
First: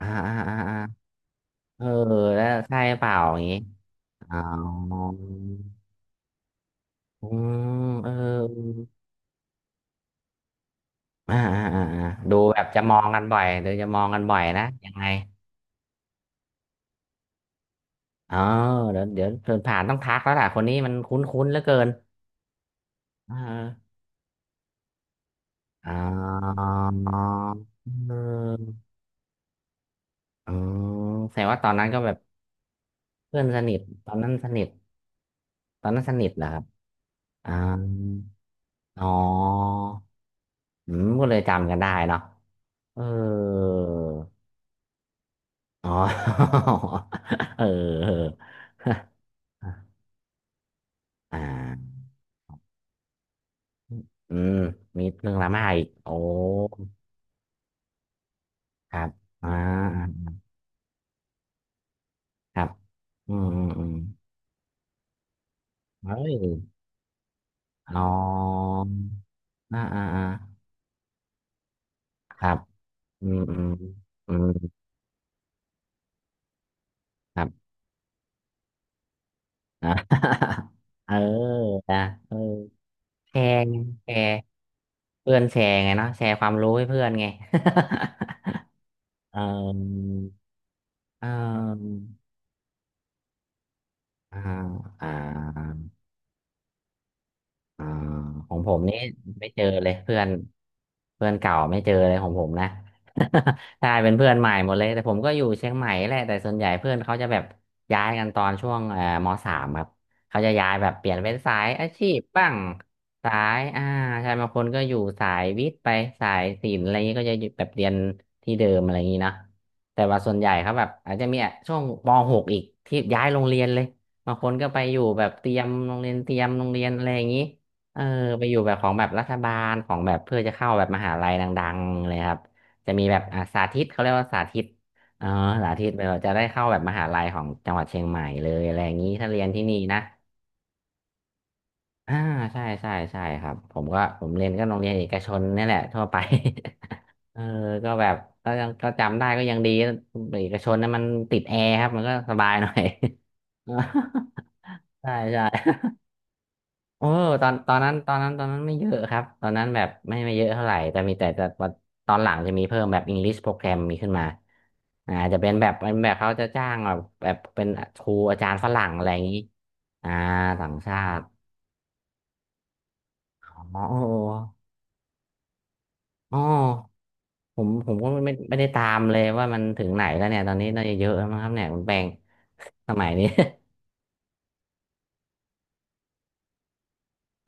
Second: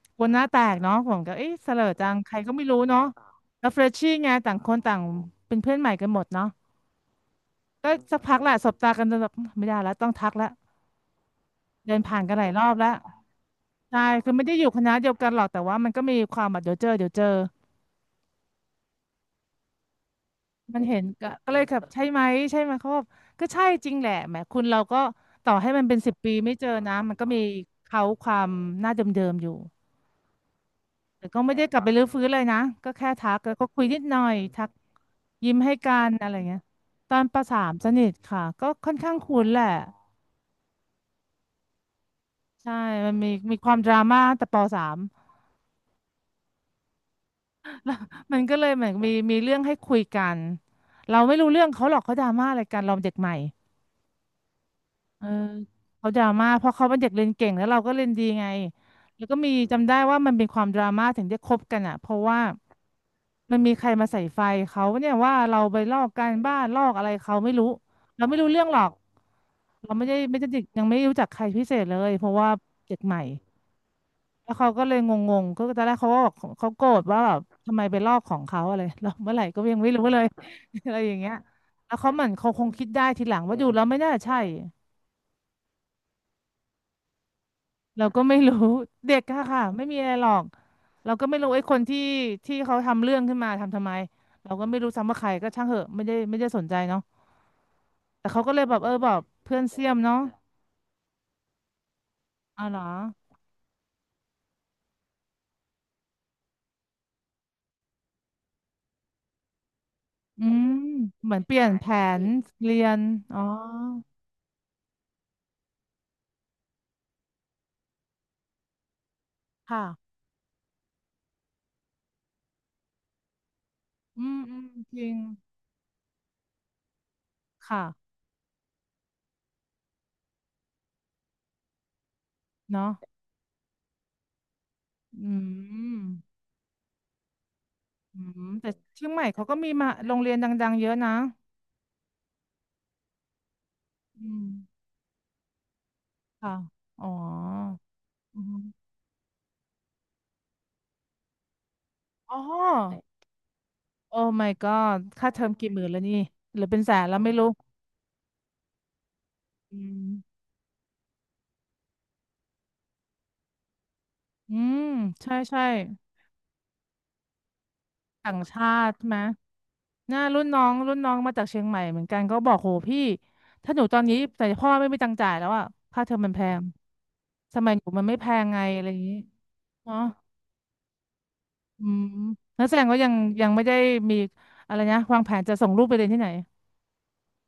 [SPEAKER 2] อ่า
[SPEAKER 1] กลัว
[SPEAKER 2] อ่า
[SPEAKER 1] หน้า
[SPEAKER 2] อ่า
[SPEAKER 1] แตก
[SPEAKER 2] อ่า
[SPEAKER 1] เนาะผมก็เอ๊ะเสล
[SPEAKER 2] เอ
[SPEAKER 1] อ
[SPEAKER 2] อ
[SPEAKER 1] จังใคร
[SPEAKER 2] แล้
[SPEAKER 1] ก็
[SPEAKER 2] ว
[SPEAKER 1] ไม่รู้
[SPEAKER 2] ใช่
[SPEAKER 1] เนาะ
[SPEAKER 2] เปล่าอย่างงี้
[SPEAKER 1] แล้วเฟรชชี่ไง
[SPEAKER 2] อ๋อ
[SPEAKER 1] ต่างคนต่างเป็นเพื่อนใหม่กันหมดเนาะ
[SPEAKER 2] อืม
[SPEAKER 1] ก็
[SPEAKER 2] เอ
[SPEAKER 1] สักพักแหละสบ
[SPEAKER 2] อ
[SPEAKER 1] ตากันจนแบบไม่ได้แล้วต้องทักแล้ว
[SPEAKER 2] อ่าอ่าอ่า
[SPEAKER 1] เดิน
[SPEAKER 2] อ่า
[SPEAKER 1] ผ่านกั
[SPEAKER 2] ดู
[SPEAKER 1] นหลาย
[SPEAKER 2] แบ
[SPEAKER 1] ร
[SPEAKER 2] บ
[SPEAKER 1] อบ
[SPEAKER 2] จะ
[SPEAKER 1] แล้
[SPEAKER 2] ม
[SPEAKER 1] ว
[SPEAKER 2] องกันบ่อยเดี๋ยวจะมอ
[SPEAKER 1] ใช่
[SPEAKER 2] งกัน
[SPEAKER 1] คือ
[SPEAKER 2] บ่อย
[SPEAKER 1] ไม่ได้อ
[SPEAKER 2] นะ
[SPEAKER 1] ยู่ค
[SPEAKER 2] ยั
[SPEAKER 1] ณะ
[SPEAKER 2] งไง
[SPEAKER 1] เดียวกันหรอกแต่ว่ามันก็มีความแบบเดี๋ยวเจอเดี๋ยวเจอ
[SPEAKER 2] อ๋อเดี๋ยวเดี๋ยวเดินผ่านต้องทักแล้วล่ะคนนี้
[SPEAKER 1] มัน
[SPEAKER 2] มัน
[SPEAKER 1] เห็นก็
[SPEAKER 2] คุ้นๆเห
[SPEAKER 1] เล
[SPEAKER 2] ลือ
[SPEAKER 1] ยแบ
[SPEAKER 2] เกิ
[SPEAKER 1] บ
[SPEAKER 2] น
[SPEAKER 1] ใช่ไหมเขาบอก
[SPEAKER 2] เ
[SPEAKER 1] ก็ใช่จ
[SPEAKER 2] ออ
[SPEAKER 1] ริงแหละแหมคุณเราก็ต่อให้มัน
[SPEAKER 2] อ๋
[SPEAKER 1] เป็นสิบปีไม่
[SPEAKER 2] อ
[SPEAKER 1] เจอนะมันก็มีเขา
[SPEAKER 2] เ
[SPEAKER 1] ความ
[SPEAKER 2] ออ
[SPEAKER 1] หน้าเดิมๆอยู่
[SPEAKER 2] อ๋อ
[SPEAKER 1] แต่
[SPEAKER 2] แส
[SPEAKER 1] ก็
[SPEAKER 2] ดง
[SPEAKER 1] ไม่
[SPEAKER 2] ว่า
[SPEAKER 1] ได้
[SPEAKER 2] ตอ
[SPEAKER 1] ก
[SPEAKER 2] น
[SPEAKER 1] ลับ
[SPEAKER 2] นั้
[SPEAKER 1] ไป
[SPEAKER 2] นก็
[SPEAKER 1] รื้อ
[SPEAKER 2] แบบ
[SPEAKER 1] ฟื้นเลยนะก็แค่ทัก
[SPEAKER 2] เพื่อน
[SPEAKER 1] แล้ว
[SPEAKER 2] ส
[SPEAKER 1] ก็
[SPEAKER 2] นิ
[SPEAKER 1] คุ
[SPEAKER 2] ท
[SPEAKER 1] ยนิด
[SPEAKER 2] ต
[SPEAKER 1] ห
[SPEAKER 2] อ
[SPEAKER 1] น่
[SPEAKER 2] น
[SPEAKER 1] อ
[SPEAKER 2] นั้น
[SPEAKER 1] ย
[SPEAKER 2] สนิ
[SPEAKER 1] ทั
[SPEAKER 2] ท
[SPEAKER 1] กยิ้มให้
[SPEAKER 2] ตอน
[SPEAKER 1] กั
[SPEAKER 2] นั้น
[SPEAKER 1] น
[SPEAKER 2] สนิ
[SPEAKER 1] อะ
[SPEAKER 2] ท
[SPEAKER 1] ไร
[SPEAKER 2] เหรอ
[SPEAKER 1] เงี้
[SPEAKER 2] ค
[SPEAKER 1] ย
[SPEAKER 2] รับ
[SPEAKER 1] ตอนป
[SPEAKER 2] อ่า
[SPEAKER 1] สามสนิทค่ะก็ค่อน
[SPEAKER 2] อ๋อ
[SPEAKER 1] ข้างคุ้นแหละ
[SPEAKER 2] อืมก็เลยจำกันได้เนาะ
[SPEAKER 1] ใช่
[SPEAKER 2] เออ
[SPEAKER 1] มันมีความดราม่าตั้งแต่ปสาม
[SPEAKER 2] อ๋อ เออ เอ
[SPEAKER 1] มัน
[SPEAKER 2] อ
[SPEAKER 1] ก็เลยเหมือนมีเรื่องให้คุยกันเราไม่
[SPEAKER 2] อ่า
[SPEAKER 1] รู้เรื่องเขาหรอกเขาดราม่าอะไรกันเราเด็กใหม่
[SPEAKER 2] อืมมี
[SPEAKER 1] เออ
[SPEAKER 2] เรื่องดราม่าอีก
[SPEAKER 1] เขา
[SPEAKER 2] โอ้
[SPEAKER 1] ดราม่าเพราะเขาเป็นเด็กเรียนเก่งแล้วเราก็เรียนดีไง
[SPEAKER 2] ครับ
[SPEAKER 1] แล้วก็
[SPEAKER 2] อ่า
[SPEAKER 1] มีจำได้ว่ามันเป็นความดราม่าถึงได้คบกันอ่ะเพราะว่า
[SPEAKER 2] ครับอืม
[SPEAKER 1] มัน
[SPEAKER 2] อืม
[SPEAKER 1] มีใค
[SPEAKER 2] อื
[SPEAKER 1] ร
[SPEAKER 2] ม
[SPEAKER 1] มาใส่ไฟเขาเนี่ยว่าเราไปลอกกา
[SPEAKER 2] เฮ้
[SPEAKER 1] ร
[SPEAKER 2] ย
[SPEAKER 1] บ้านลอกอะไรเขาไม่รู้
[SPEAKER 2] อ๋อ
[SPEAKER 1] เราไม่รู้เรื่องหรอก
[SPEAKER 2] อ่า
[SPEAKER 1] เรา
[SPEAKER 2] อ่า
[SPEAKER 1] ไม่ได้
[SPEAKER 2] อ่า
[SPEAKER 1] ยังไม่รู้จักใครพิเศษเลยเพราะ
[SPEAKER 2] ค
[SPEAKER 1] ว่า
[SPEAKER 2] รับ
[SPEAKER 1] เด็กใหม่
[SPEAKER 2] อืมอืมอืม
[SPEAKER 1] แล้วเขาก็เลยงงๆก็ตอนแรกเขาก็บอกเขาโกรธว่าแบ
[SPEAKER 2] ค
[SPEAKER 1] บ
[SPEAKER 2] รับ
[SPEAKER 1] ทำไมไปลอกของเขาอะไรแล้วเมื่อไหร่ก็ยัง
[SPEAKER 2] อ่า
[SPEAKER 1] ไม่รู้เลย อะไรอ
[SPEAKER 2] เออ
[SPEAKER 1] ย่างเงี้ยแล้ว
[SPEAKER 2] นะ
[SPEAKER 1] เขาเหมือน
[SPEAKER 2] เออ
[SPEAKER 1] เขาคงคิดได้ทีห
[SPEAKER 2] แช
[SPEAKER 1] ลังว่า
[SPEAKER 2] ร์
[SPEAKER 1] ดู
[SPEAKER 2] ไง
[SPEAKER 1] แล้วไม่
[SPEAKER 2] แช
[SPEAKER 1] น่า
[SPEAKER 2] ร์
[SPEAKER 1] ใช่
[SPEAKER 2] เพื่อนแชร์ไงเนาะแชร์ความรู้ให้เพื่อนไง
[SPEAKER 1] เราก็ไม่ รู้ เด็ก
[SPEAKER 2] เอ
[SPEAKER 1] ค่ะค่ะไม่มีอะ
[SPEAKER 2] อ
[SPEAKER 1] ไรหรอกเราก็
[SPEAKER 2] เอ
[SPEAKER 1] ไม่รู้ไอ้คน
[SPEAKER 2] อ
[SPEAKER 1] ที่เขาทำเรื่องขึ้นมาทำไม
[SPEAKER 2] อ่า
[SPEAKER 1] เราก็ไม่รู้
[SPEAKER 2] อ่า
[SPEAKER 1] ซ้ำว่าใครก็ช่างเหอะไม่ได้สนใจเนาะ
[SPEAKER 2] อ่า
[SPEAKER 1] แต่เขาก็
[SPEAKER 2] ขอ
[SPEAKER 1] เล
[SPEAKER 2] ง
[SPEAKER 1] ย
[SPEAKER 2] ผ
[SPEAKER 1] แบบ
[SPEAKER 2] ม
[SPEAKER 1] เออ
[SPEAKER 2] นี่
[SPEAKER 1] แบบ
[SPEAKER 2] ไม่
[SPEAKER 1] เพื่อ
[SPEAKER 2] เจ
[SPEAKER 1] น
[SPEAKER 2] อ
[SPEAKER 1] เสี้
[SPEAKER 2] เล
[SPEAKER 1] ย
[SPEAKER 2] ย
[SPEAKER 1] มเนาะ
[SPEAKER 2] เพื่อนเพื่อนเก่าไม่เจอเลยของผม
[SPEAKER 1] อ๋อ
[SPEAKER 2] นะ
[SPEAKER 1] เหรอ
[SPEAKER 2] ใช่เป็นเพื่อนใหม่หมดเลยแต่ผมก็อยู่เชียงใหม่แหละแต่ส่วนใหญ่เพื่อนเขาจะแบบย้ายกันตอนช่วงมสามครับเขา
[SPEAKER 1] อื
[SPEAKER 2] จะ
[SPEAKER 1] ม
[SPEAKER 2] ย้ายแบบเปลี่ยน
[SPEAKER 1] เห
[SPEAKER 2] เป็
[SPEAKER 1] มื
[SPEAKER 2] น
[SPEAKER 1] อนเป
[SPEAKER 2] สา
[SPEAKER 1] ลี่ย
[SPEAKER 2] ย
[SPEAKER 1] นแผ
[SPEAKER 2] อาชีพ
[SPEAKER 1] น
[SPEAKER 2] บ้าง
[SPEAKER 1] เรียน
[SPEAKER 2] สา
[SPEAKER 1] อ๋อ
[SPEAKER 2] ยอ่าใช่บางคนก็อยู่สายวิทย์ไปสายศิลป์อะไรอย่างนี้ก็จะอยู่แบบเรียนที่เดิมอะไรอย่างนี้เนาะ
[SPEAKER 1] ค่ะ
[SPEAKER 2] แต่ว่าส่วนใหญ่เขาแบบอาจจะมีอ่ะช่วงปหกอีกที่ย้ายโรงเรียนเลย
[SPEAKER 1] อื
[SPEAKER 2] บาง
[SPEAKER 1] ม
[SPEAKER 2] คน
[SPEAKER 1] อืม
[SPEAKER 2] ก็ไปอ
[SPEAKER 1] จ
[SPEAKER 2] ยู่
[SPEAKER 1] ริง
[SPEAKER 2] แบบเตรียมโรงเรียนเตรียมโรงเรียนอะไรอย่างนี้ เออ
[SPEAKER 1] ค่ะ
[SPEAKER 2] ไปอยู่แบบของแบบรัฐบาลของแบบเพื่อจะเข้าแบบมหาลัยดังๆเลยครับ
[SPEAKER 1] เนาะ
[SPEAKER 2] จะมีแบบอ่าสาธิตเขาเรียกว่าสาธิตเออ
[SPEAKER 1] อื
[SPEAKER 2] สาธิต
[SPEAKER 1] ม
[SPEAKER 2] แบบว่าจะได้เข้าแบบมหาลัยของจังหวัดเชียงให
[SPEAKER 1] อื
[SPEAKER 2] ม่
[SPEAKER 1] ม
[SPEAKER 2] เลย
[SPEAKER 1] แต่
[SPEAKER 2] อะไรอย่าง
[SPEAKER 1] เชีย
[SPEAKER 2] นี้
[SPEAKER 1] งใหม่
[SPEAKER 2] ถ้าเรี
[SPEAKER 1] เขา
[SPEAKER 2] ยน
[SPEAKER 1] ก็
[SPEAKER 2] ที่
[SPEAKER 1] มี
[SPEAKER 2] นี่
[SPEAKER 1] มา
[SPEAKER 2] นะ
[SPEAKER 1] โรงเรียนดังๆเยอะนะ
[SPEAKER 2] อ่าใช่ใช่ใช่ครับผมก็ผม
[SPEAKER 1] อื
[SPEAKER 2] เรี
[SPEAKER 1] ม
[SPEAKER 2] ยนก็โรงเรียนเอกชนนี่แหละทั่วไป
[SPEAKER 1] ค่ะอ๋
[SPEAKER 2] เออ
[SPEAKER 1] อ
[SPEAKER 2] ก็แบบ
[SPEAKER 1] อื
[SPEAKER 2] ก็
[SPEAKER 1] ม
[SPEAKER 2] ยังก็จำได้ก็ยังดีเอกชนนั้นมันติดแอร์ครับมันก็ส
[SPEAKER 1] อ๋อ
[SPEAKER 2] บายหน่อย
[SPEAKER 1] โอ้ my god
[SPEAKER 2] ใช่
[SPEAKER 1] ค่าเทอ
[SPEAKER 2] ใช่
[SPEAKER 1] มกี่หมื่นแล้วนี่หรือเป็นแส
[SPEAKER 2] เอ
[SPEAKER 1] น
[SPEAKER 2] อ
[SPEAKER 1] แล้วไม่รู้
[SPEAKER 2] ตอนตอนนั้นตอนนั้นตอนนั้นไม่เยอะครับตอนนั้น
[SPEAKER 1] อื
[SPEAKER 2] แบบไม่
[SPEAKER 1] ม
[SPEAKER 2] เยอะเท่าไหร่แต่มีแต่แต่ตอนหลังจะมีเพิ่มแบบ English โปรแกรมมีขึ้นมา
[SPEAKER 1] อืม
[SPEAKER 2] อ่า
[SPEAKER 1] ใช่
[SPEAKER 2] จะเป็น
[SPEAKER 1] ใช่
[SPEAKER 2] แบบเป็นแบบเขาจะจ้างแบบแบบเป็นครู
[SPEAKER 1] ต่าง
[SPEAKER 2] อาจารย์
[SPEAKER 1] ชา
[SPEAKER 2] ฝรั่ง
[SPEAKER 1] ติ
[SPEAKER 2] อะไร
[SPEAKER 1] ไห
[SPEAKER 2] อ
[SPEAKER 1] ม
[SPEAKER 2] ย่างนี้อ่า
[SPEAKER 1] น่ารุ่นน้อ
[SPEAKER 2] ต่า
[SPEAKER 1] ง
[SPEAKER 2] งชาติ
[SPEAKER 1] มาจากเชียงใหม่เหมือนกันก็บอกโหพี่ถ้าห
[SPEAKER 2] อ๋อ
[SPEAKER 1] นู
[SPEAKER 2] เอ
[SPEAKER 1] ตอนนี้แต่พ่
[SPEAKER 2] อ
[SPEAKER 1] อไม่มีตังค์จ่ายแล้วอะค่าเทอมมัน
[SPEAKER 2] อ๋อ
[SPEAKER 1] แพงส
[SPEAKER 2] ผม
[SPEAKER 1] มัยหนู
[SPEAKER 2] ผม
[SPEAKER 1] มัน
[SPEAKER 2] ก็
[SPEAKER 1] ไม่
[SPEAKER 2] ไม่
[SPEAKER 1] แพ
[SPEAKER 2] ไม่
[SPEAKER 1] ง
[SPEAKER 2] ไม่
[SPEAKER 1] ไง
[SPEAKER 2] ได้
[SPEAKER 1] อะ
[SPEAKER 2] ตา
[SPEAKER 1] ไรอ
[SPEAKER 2] ม
[SPEAKER 1] ย่างนี้
[SPEAKER 2] เลยว่ามันถึง
[SPEAKER 1] เนาะ
[SPEAKER 2] ไหนแล้วเนี่ยตอนนี้น่าจะเยอะแล้วมั้งครับเนี่ยคุ
[SPEAKER 1] อื
[SPEAKER 2] ณแป
[SPEAKER 1] ม
[SPEAKER 2] ง
[SPEAKER 1] นักแสดง
[SPEAKER 2] ส
[SPEAKER 1] ก็ยั
[SPEAKER 2] มัย
[SPEAKER 1] ง
[SPEAKER 2] นี้
[SPEAKER 1] ยังไม่ได้ มีอะไรนะวางแผนจะส่งลูกไปเรียนที่ไหน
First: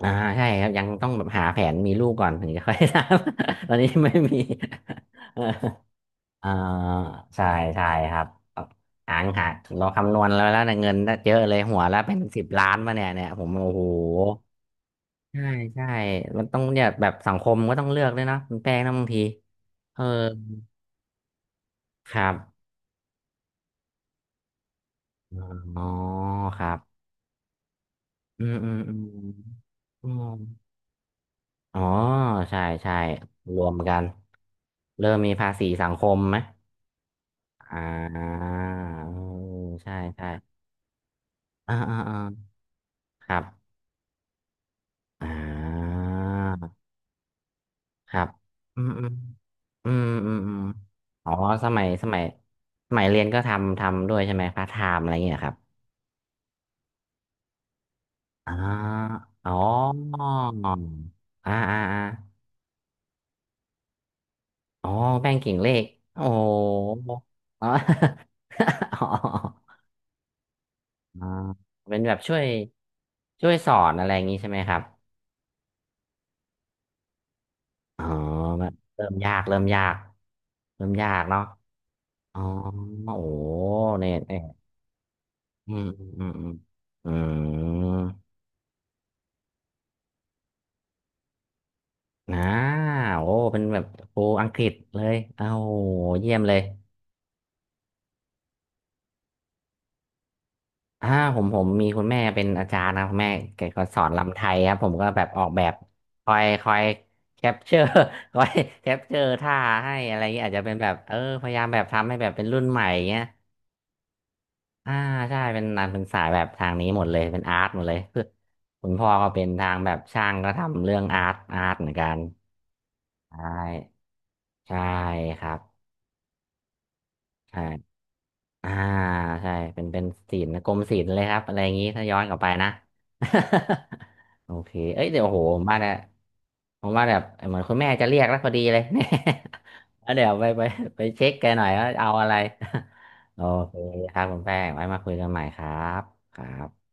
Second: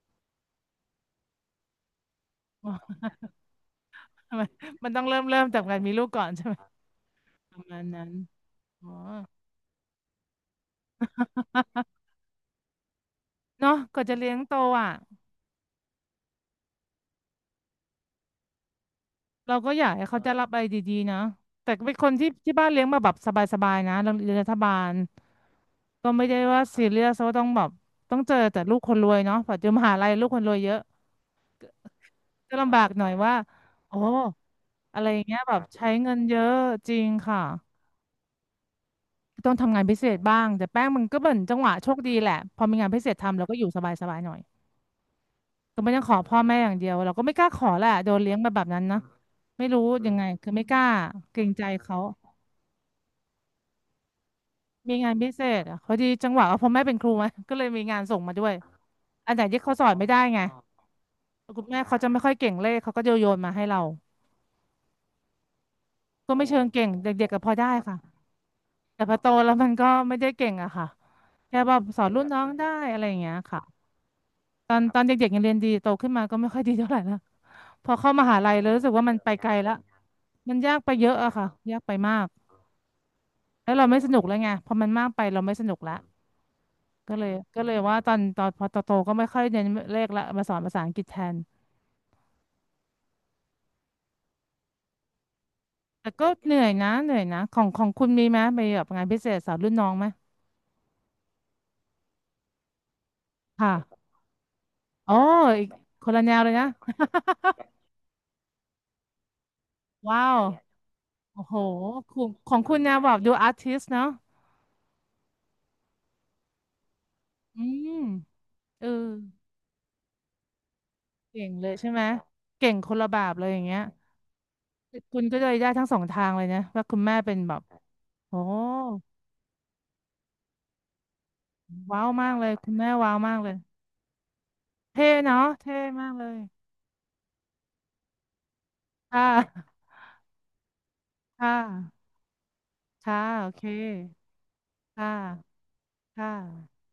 [SPEAKER 2] อ่าใช่ครับยังต้องแบบหาแผนมีลูกก่อนถึงจะ
[SPEAKER 1] อ๋
[SPEAKER 2] ค่อยท
[SPEAKER 1] อ
[SPEAKER 2] ำ ตอนนี้ไม่
[SPEAKER 1] ทำ
[SPEAKER 2] มี
[SPEAKER 1] ไมันมันต้องเริ่มจากการ มีลูกก่อนใช่
[SPEAKER 2] อ่า
[SPEAKER 1] ไหม
[SPEAKER 2] ใช่
[SPEAKER 1] ประมาณ
[SPEAKER 2] ใช่
[SPEAKER 1] นั้น
[SPEAKER 2] ครับแบบ
[SPEAKER 1] อ๋อ
[SPEAKER 2] หางหาเราคำนวณแล้วนะเงินน่ะเยอะเลยหัวแล้วเป็ นสิบล้านมาเนี่ยเนี่ยผมโอ้
[SPEAKER 1] เนาะ
[SPEAKER 2] โห
[SPEAKER 1] กว่อนจะเลี้ยงโตอ่ะ
[SPEAKER 2] ใช่ใช่มันต้องเนี่ยแบบสังคมก็ต้องเลือกด้วยเนาะคุณแป้งนะบางที
[SPEAKER 1] เราก็อยาก
[SPEAKER 2] เออ
[SPEAKER 1] ให้เขาจะรับอะไรดีๆนะแต่เป็นคน
[SPEAKER 2] ครั
[SPEAKER 1] ที่
[SPEAKER 2] บ
[SPEAKER 1] บ้านเลี้ยงมาแบบสบายๆนะเราเรียนรัฐบาล
[SPEAKER 2] อ๋อ
[SPEAKER 1] ก็ไม่ได้
[SPEAKER 2] ค
[SPEAKER 1] ว่า
[SPEAKER 2] รับ
[SPEAKER 1] ซีเรียสว่าต้องแบบต้องเจอ
[SPEAKER 2] อืม
[SPEAKER 1] แต่
[SPEAKER 2] อื
[SPEAKER 1] ลู
[SPEAKER 2] ม
[SPEAKER 1] กค
[SPEAKER 2] อื
[SPEAKER 1] น
[SPEAKER 2] ม
[SPEAKER 1] รวยเนาะปัจจุบันมหาลั
[SPEAKER 2] อื
[SPEAKER 1] ยลูกคนรวยเย
[SPEAKER 2] ม
[SPEAKER 1] อะ
[SPEAKER 2] อ๋อ
[SPEAKER 1] จะ
[SPEAKER 2] ใช่
[SPEAKER 1] ลำบาก
[SPEAKER 2] ใช่
[SPEAKER 1] หน่อยว่า
[SPEAKER 2] รวมกั
[SPEAKER 1] โอ้
[SPEAKER 2] น
[SPEAKER 1] อะไร
[SPEAKER 2] เริ่
[SPEAKER 1] อ
[SPEAKER 2] ม
[SPEAKER 1] ย่าง
[SPEAKER 2] มี
[SPEAKER 1] เงี้ย
[SPEAKER 2] ภา
[SPEAKER 1] แบบ
[SPEAKER 2] ษี
[SPEAKER 1] ใช้
[SPEAKER 2] สังค
[SPEAKER 1] เงิ
[SPEAKER 2] ม
[SPEAKER 1] นเย
[SPEAKER 2] ไหม
[SPEAKER 1] อะจริงค่ะ
[SPEAKER 2] อ่าเออ
[SPEAKER 1] ต้องทำงาน
[SPEAKER 2] ใช่
[SPEAKER 1] พิเศษ
[SPEAKER 2] ใช่
[SPEAKER 1] บ้างแต่แป้งมันก็เป็นจังหวะ
[SPEAKER 2] อ่า
[SPEAKER 1] โช
[SPEAKER 2] อ่า
[SPEAKER 1] คดี
[SPEAKER 2] อ่า
[SPEAKER 1] แหละพอมีงานพิเศษ
[SPEAKER 2] ค
[SPEAKER 1] ทำ
[SPEAKER 2] รั
[SPEAKER 1] เราก็อยู่
[SPEAKER 2] บ
[SPEAKER 1] สบายๆหน่อย
[SPEAKER 2] อ่
[SPEAKER 1] ก็ไม่ต้องขอพ่อแม่อย่าง
[SPEAKER 2] า
[SPEAKER 1] เดียวเราก็ไม่กล้าขอแหละโด
[SPEAKER 2] ค
[SPEAKER 1] น
[SPEAKER 2] รับ
[SPEAKER 1] เลี้ยงมาแบบนั้
[SPEAKER 2] อื
[SPEAKER 1] น
[SPEAKER 2] ม
[SPEAKER 1] นะ
[SPEAKER 2] อืม
[SPEAKER 1] ไม่รู้
[SPEAKER 2] อืม
[SPEAKER 1] ยังไง
[SPEAKER 2] อืม
[SPEAKER 1] คือ
[SPEAKER 2] อืม
[SPEAKER 1] ไม่กล้า
[SPEAKER 2] อ๋อ
[SPEAKER 1] เกรงใจ
[SPEAKER 2] สมัย
[SPEAKER 1] เขา
[SPEAKER 2] สมัยสมัยเรียนก็ทำทำด้วยใช่ไหมพาร์ทไท
[SPEAKER 1] มี
[SPEAKER 2] ม์อะ
[SPEAKER 1] งา
[SPEAKER 2] ไร
[SPEAKER 1] นพิ
[SPEAKER 2] เงี้ย
[SPEAKER 1] เศ
[SPEAKER 2] ครับ
[SPEAKER 1] ษอ่ะพอดีจังหวะว่าพ่อแม่เป็นครูไง ก็เลยมีงานส่งมาด้วย
[SPEAKER 2] อ่า
[SPEAKER 1] อันไหน
[SPEAKER 2] อ๋อ
[SPEAKER 1] ที่เขาสอนไม่ได้ไง
[SPEAKER 2] อ่า
[SPEAKER 1] คุณแม่
[SPEAKER 2] อ่า
[SPEAKER 1] เขา
[SPEAKER 2] อ่า
[SPEAKER 1] จะไม่ค่อยเก่งเลขเขาก็โยนมาให้เรา
[SPEAKER 2] อ๋อแป้งกิ่งเลขโอ้
[SPEAKER 1] ก็
[SPEAKER 2] โห
[SPEAKER 1] ไม่เชิงเก่งเด็กๆก็พอ
[SPEAKER 2] อ๋อ
[SPEAKER 1] ได้ค่ะ
[SPEAKER 2] อ๋
[SPEAKER 1] แต่
[SPEAKER 2] อ
[SPEAKER 1] พอโตแล้วมันก็ไม่ได้เก่งอะค่ะ
[SPEAKER 2] อ๋อ
[SPEAKER 1] แค่แบบ
[SPEAKER 2] เป็
[SPEAKER 1] ส
[SPEAKER 2] น
[SPEAKER 1] อน
[SPEAKER 2] แบบ
[SPEAKER 1] รุ่น
[SPEAKER 2] ช่
[SPEAKER 1] น้
[SPEAKER 2] ว
[SPEAKER 1] อ
[SPEAKER 2] ย
[SPEAKER 1] งได้อะไรอย่างเงี้ย
[SPEAKER 2] ช่วย
[SPEAKER 1] ค่ะ
[SPEAKER 2] สอนอะไรอย่างงี้ใช่ไหมครับ
[SPEAKER 1] ตอนเด็กๆยังเรียนดีโตขึ้นมาก็ไม่ค่อยดีเท่าไหร่ละพอ
[SPEAKER 2] อ๋อ
[SPEAKER 1] เข้ามหาลัยเล
[SPEAKER 2] แบ
[SPEAKER 1] ย
[SPEAKER 2] บ
[SPEAKER 1] รู้สึกว่า
[SPEAKER 2] เริ่
[SPEAKER 1] มั
[SPEAKER 2] ม
[SPEAKER 1] นไป
[SPEAKER 2] ยาก
[SPEAKER 1] ไกล
[SPEAKER 2] เริ่ม
[SPEAKER 1] ละ
[SPEAKER 2] ยาก
[SPEAKER 1] มันยาก
[SPEAKER 2] เริ่
[SPEAKER 1] ไป
[SPEAKER 2] ม
[SPEAKER 1] เย
[SPEAKER 2] ยา
[SPEAKER 1] อะ
[SPEAKER 2] ก
[SPEAKER 1] อะ
[SPEAKER 2] เนาะ
[SPEAKER 1] ค่ะยากไปมาก
[SPEAKER 2] อ๋อโอ้โห
[SPEAKER 1] แล้วเราไม่ส
[SPEAKER 2] เนี่ย
[SPEAKER 1] นุกแล้ว
[SPEAKER 2] เนี่ย
[SPEAKER 1] ไงพอมันมากไปเราไม่ส
[SPEAKER 2] อื
[SPEAKER 1] นุก
[SPEAKER 2] ม
[SPEAKER 1] ละ
[SPEAKER 2] อืมอืมอืมอื
[SPEAKER 1] ก็เลยว่า
[SPEAKER 2] ม
[SPEAKER 1] ตอนพอโตก็ไม่ค่อยเรียนเลขละมาสอนภาษาอังกฤษแทน
[SPEAKER 2] อ่าโอ้เป็นแบบครูอังกฤษเลยเอ้าโห
[SPEAKER 1] แต่ก็
[SPEAKER 2] เยี่ยม
[SPEAKER 1] เห
[SPEAKER 2] เล
[SPEAKER 1] นื่
[SPEAKER 2] ย
[SPEAKER 1] อยนะของคุณมีไหมไปแบบงานพิเศษสอนรุ่นน้องไหม
[SPEAKER 2] อ่าผมผมมีคุณแม่เป็นอาจารย์นะคุณแม่แกก็ส
[SPEAKER 1] ค่ะ
[SPEAKER 2] อนรำไทยครับผมก็
[SPEAKER 1] อ๋อ
[SPEAKER 2] แบบออกแบ
[SPEAKER 1] อีก
[SPEAKER 2] บ
[SPEAKER 1] คนละ
[SPEAKER 2] ค
[SPEAKER 1] แน
[SPEAKER 2] อ
[SPEAKER 1] ว
[SPEAKER 2] ย
[SPEAKER 1] เลย
[SPEAKER 2] ค
[SPEAKER 1] นะ
[SPEAKER 2] อยแค ปเจอร์ คอยแคปเจอร์ท่าให้อะไร
[SPEAKER 1] ว้า
[SPEAKER 2] อย่าง
[SPEAKER 1] ว
[SPEAKER 2] เงี้ยอาจจะเป็นแบบเออ
[SPEAKER 1] โอ้
[SPEAKER 2] พ
[SPEAKER 1] โห
[SPEAKER 2] ยายามแบบทำ
[SPEAKER 1] ข
[SPEAKER 2] ให้
[SPEAKER 1] อ
[SPEAKER 2] แบ
[SPEAKER 1] ง
[SPEAKER 2] บเป็นรุ่น
[SPEAKER 1] คุณ
[SPEAKER 2] ใหม่
[SPEAKER 1] แนวแบบ
[SPEAKER 2] เงี้ย
[SPEAKER 1] ดูอาร์ติสเนาะ
[SPEAKER 2] อ่าใช่เป็นนันเป็นสายแบบทางนี้หมดเลยเป็นอา
[SPEAKER 1] อื
[SPEAKER 2] ร์ตหมดเลย
[SPEAKER 1] ม
[SPEAKER 2] คือ
[SPEAKER 1] เออ
[SPEAKER 2] คุณพ่อก็เป็นทางแบบช่างก็ทำเรื่องอาร์ต
[SPEAKER 1] เก่ง
[SPEAKER 2] อา
[SPEAKER 1] เล
[SPEAKER 2] ร์
[SPEAKER 1] ย
[SPEAKER 2] ตเห
[SPEAKER 1] ใช่
[SPEAKER 2] มือน
[SPEAKER 1] ไหม
[SPEAKER 2] กัน
[SPEAKER 1] เก่งคนละแบบเล
[SPEAKER 2] ใช่
[SPEAKER 1] ยอย่างเงี้ย
[SPEAKER 2] ใช่
[SPEAKER 1] คุณก็
[SPEAKER 2] ค
[SPEAKER 1] เล
[SPEAKER 2] รั
[SPEAKER 1] ย
[SPEAKER 2] บ
[SPEAKER 1] ได้ทั้งสองทางเลยนะว่าคุณแม่เป็นแบ
[SPEAKER 2] ใช่
[SPEAKER 1] บโอ้
[SPEAKER 2] อ่าใช่เป็นเป็นศีลนะกรมศีลเลยครับอะไรอย่างนี้
[SPEAKER 1] ว้า
[SPEAKER 2] ถ้า
[SPEAKER 1] ว
[SPEAKER 2] ย้อน
[SPEAKER 1] มา
[SPEAKER 2] ก
[SPEAKER 1] ก
[SPEAKER 2] ลับ
[SPEAKER 1] เล
[SPEAKER 2] ไป
[SPEAKER 1] ยคุ
[SPEAKER 2] นะ
[SPEAKER 1] ณแม่ว้าวมากเลย
[SPEAKER 2] โอเคเอ้
[SPEAKER 1] เท่
[SPEAKER 2] ยเดี๋ยวโอ้
[SPEAKER 1] เนาะ
[SPEAKER 2] โหผม
[SPEAKER 1] เท่
[SPEAKER 2] ว่าเนี่ย
[SPEAKER 1] มากเลย
[SPEAKER 2] ผมว่าแบบเหมือนคุณแม่จะเรียกแล้วพอดีเลย เนี่ย
[SPEAKER 1] ค่ะ
[SPEAKER 2] แล้วเดี๋ยวไปไปเช็คแก
[SPEAKER 1] ค่ะ
[SPEAKER 2] หน่อยว่าเอาอะไร
[SPEAKER 1] ค่ะ
[SPEAKER 2] โอ
[SPEAKER 1] โอเค
[SPEAKER 2] เคครับคุณแป้งไว้มา
[SPEAKER 1] ค่
[SPEAKER 2] คุยกันใหม่ค
[SPEAKER 1] ะ
[SPEAKER 2] รับ
[SPEAKER 1] ค่
[SPEAKER 2] ครั
[SPEAKER 1] ะ
[SPEAKER 2] บ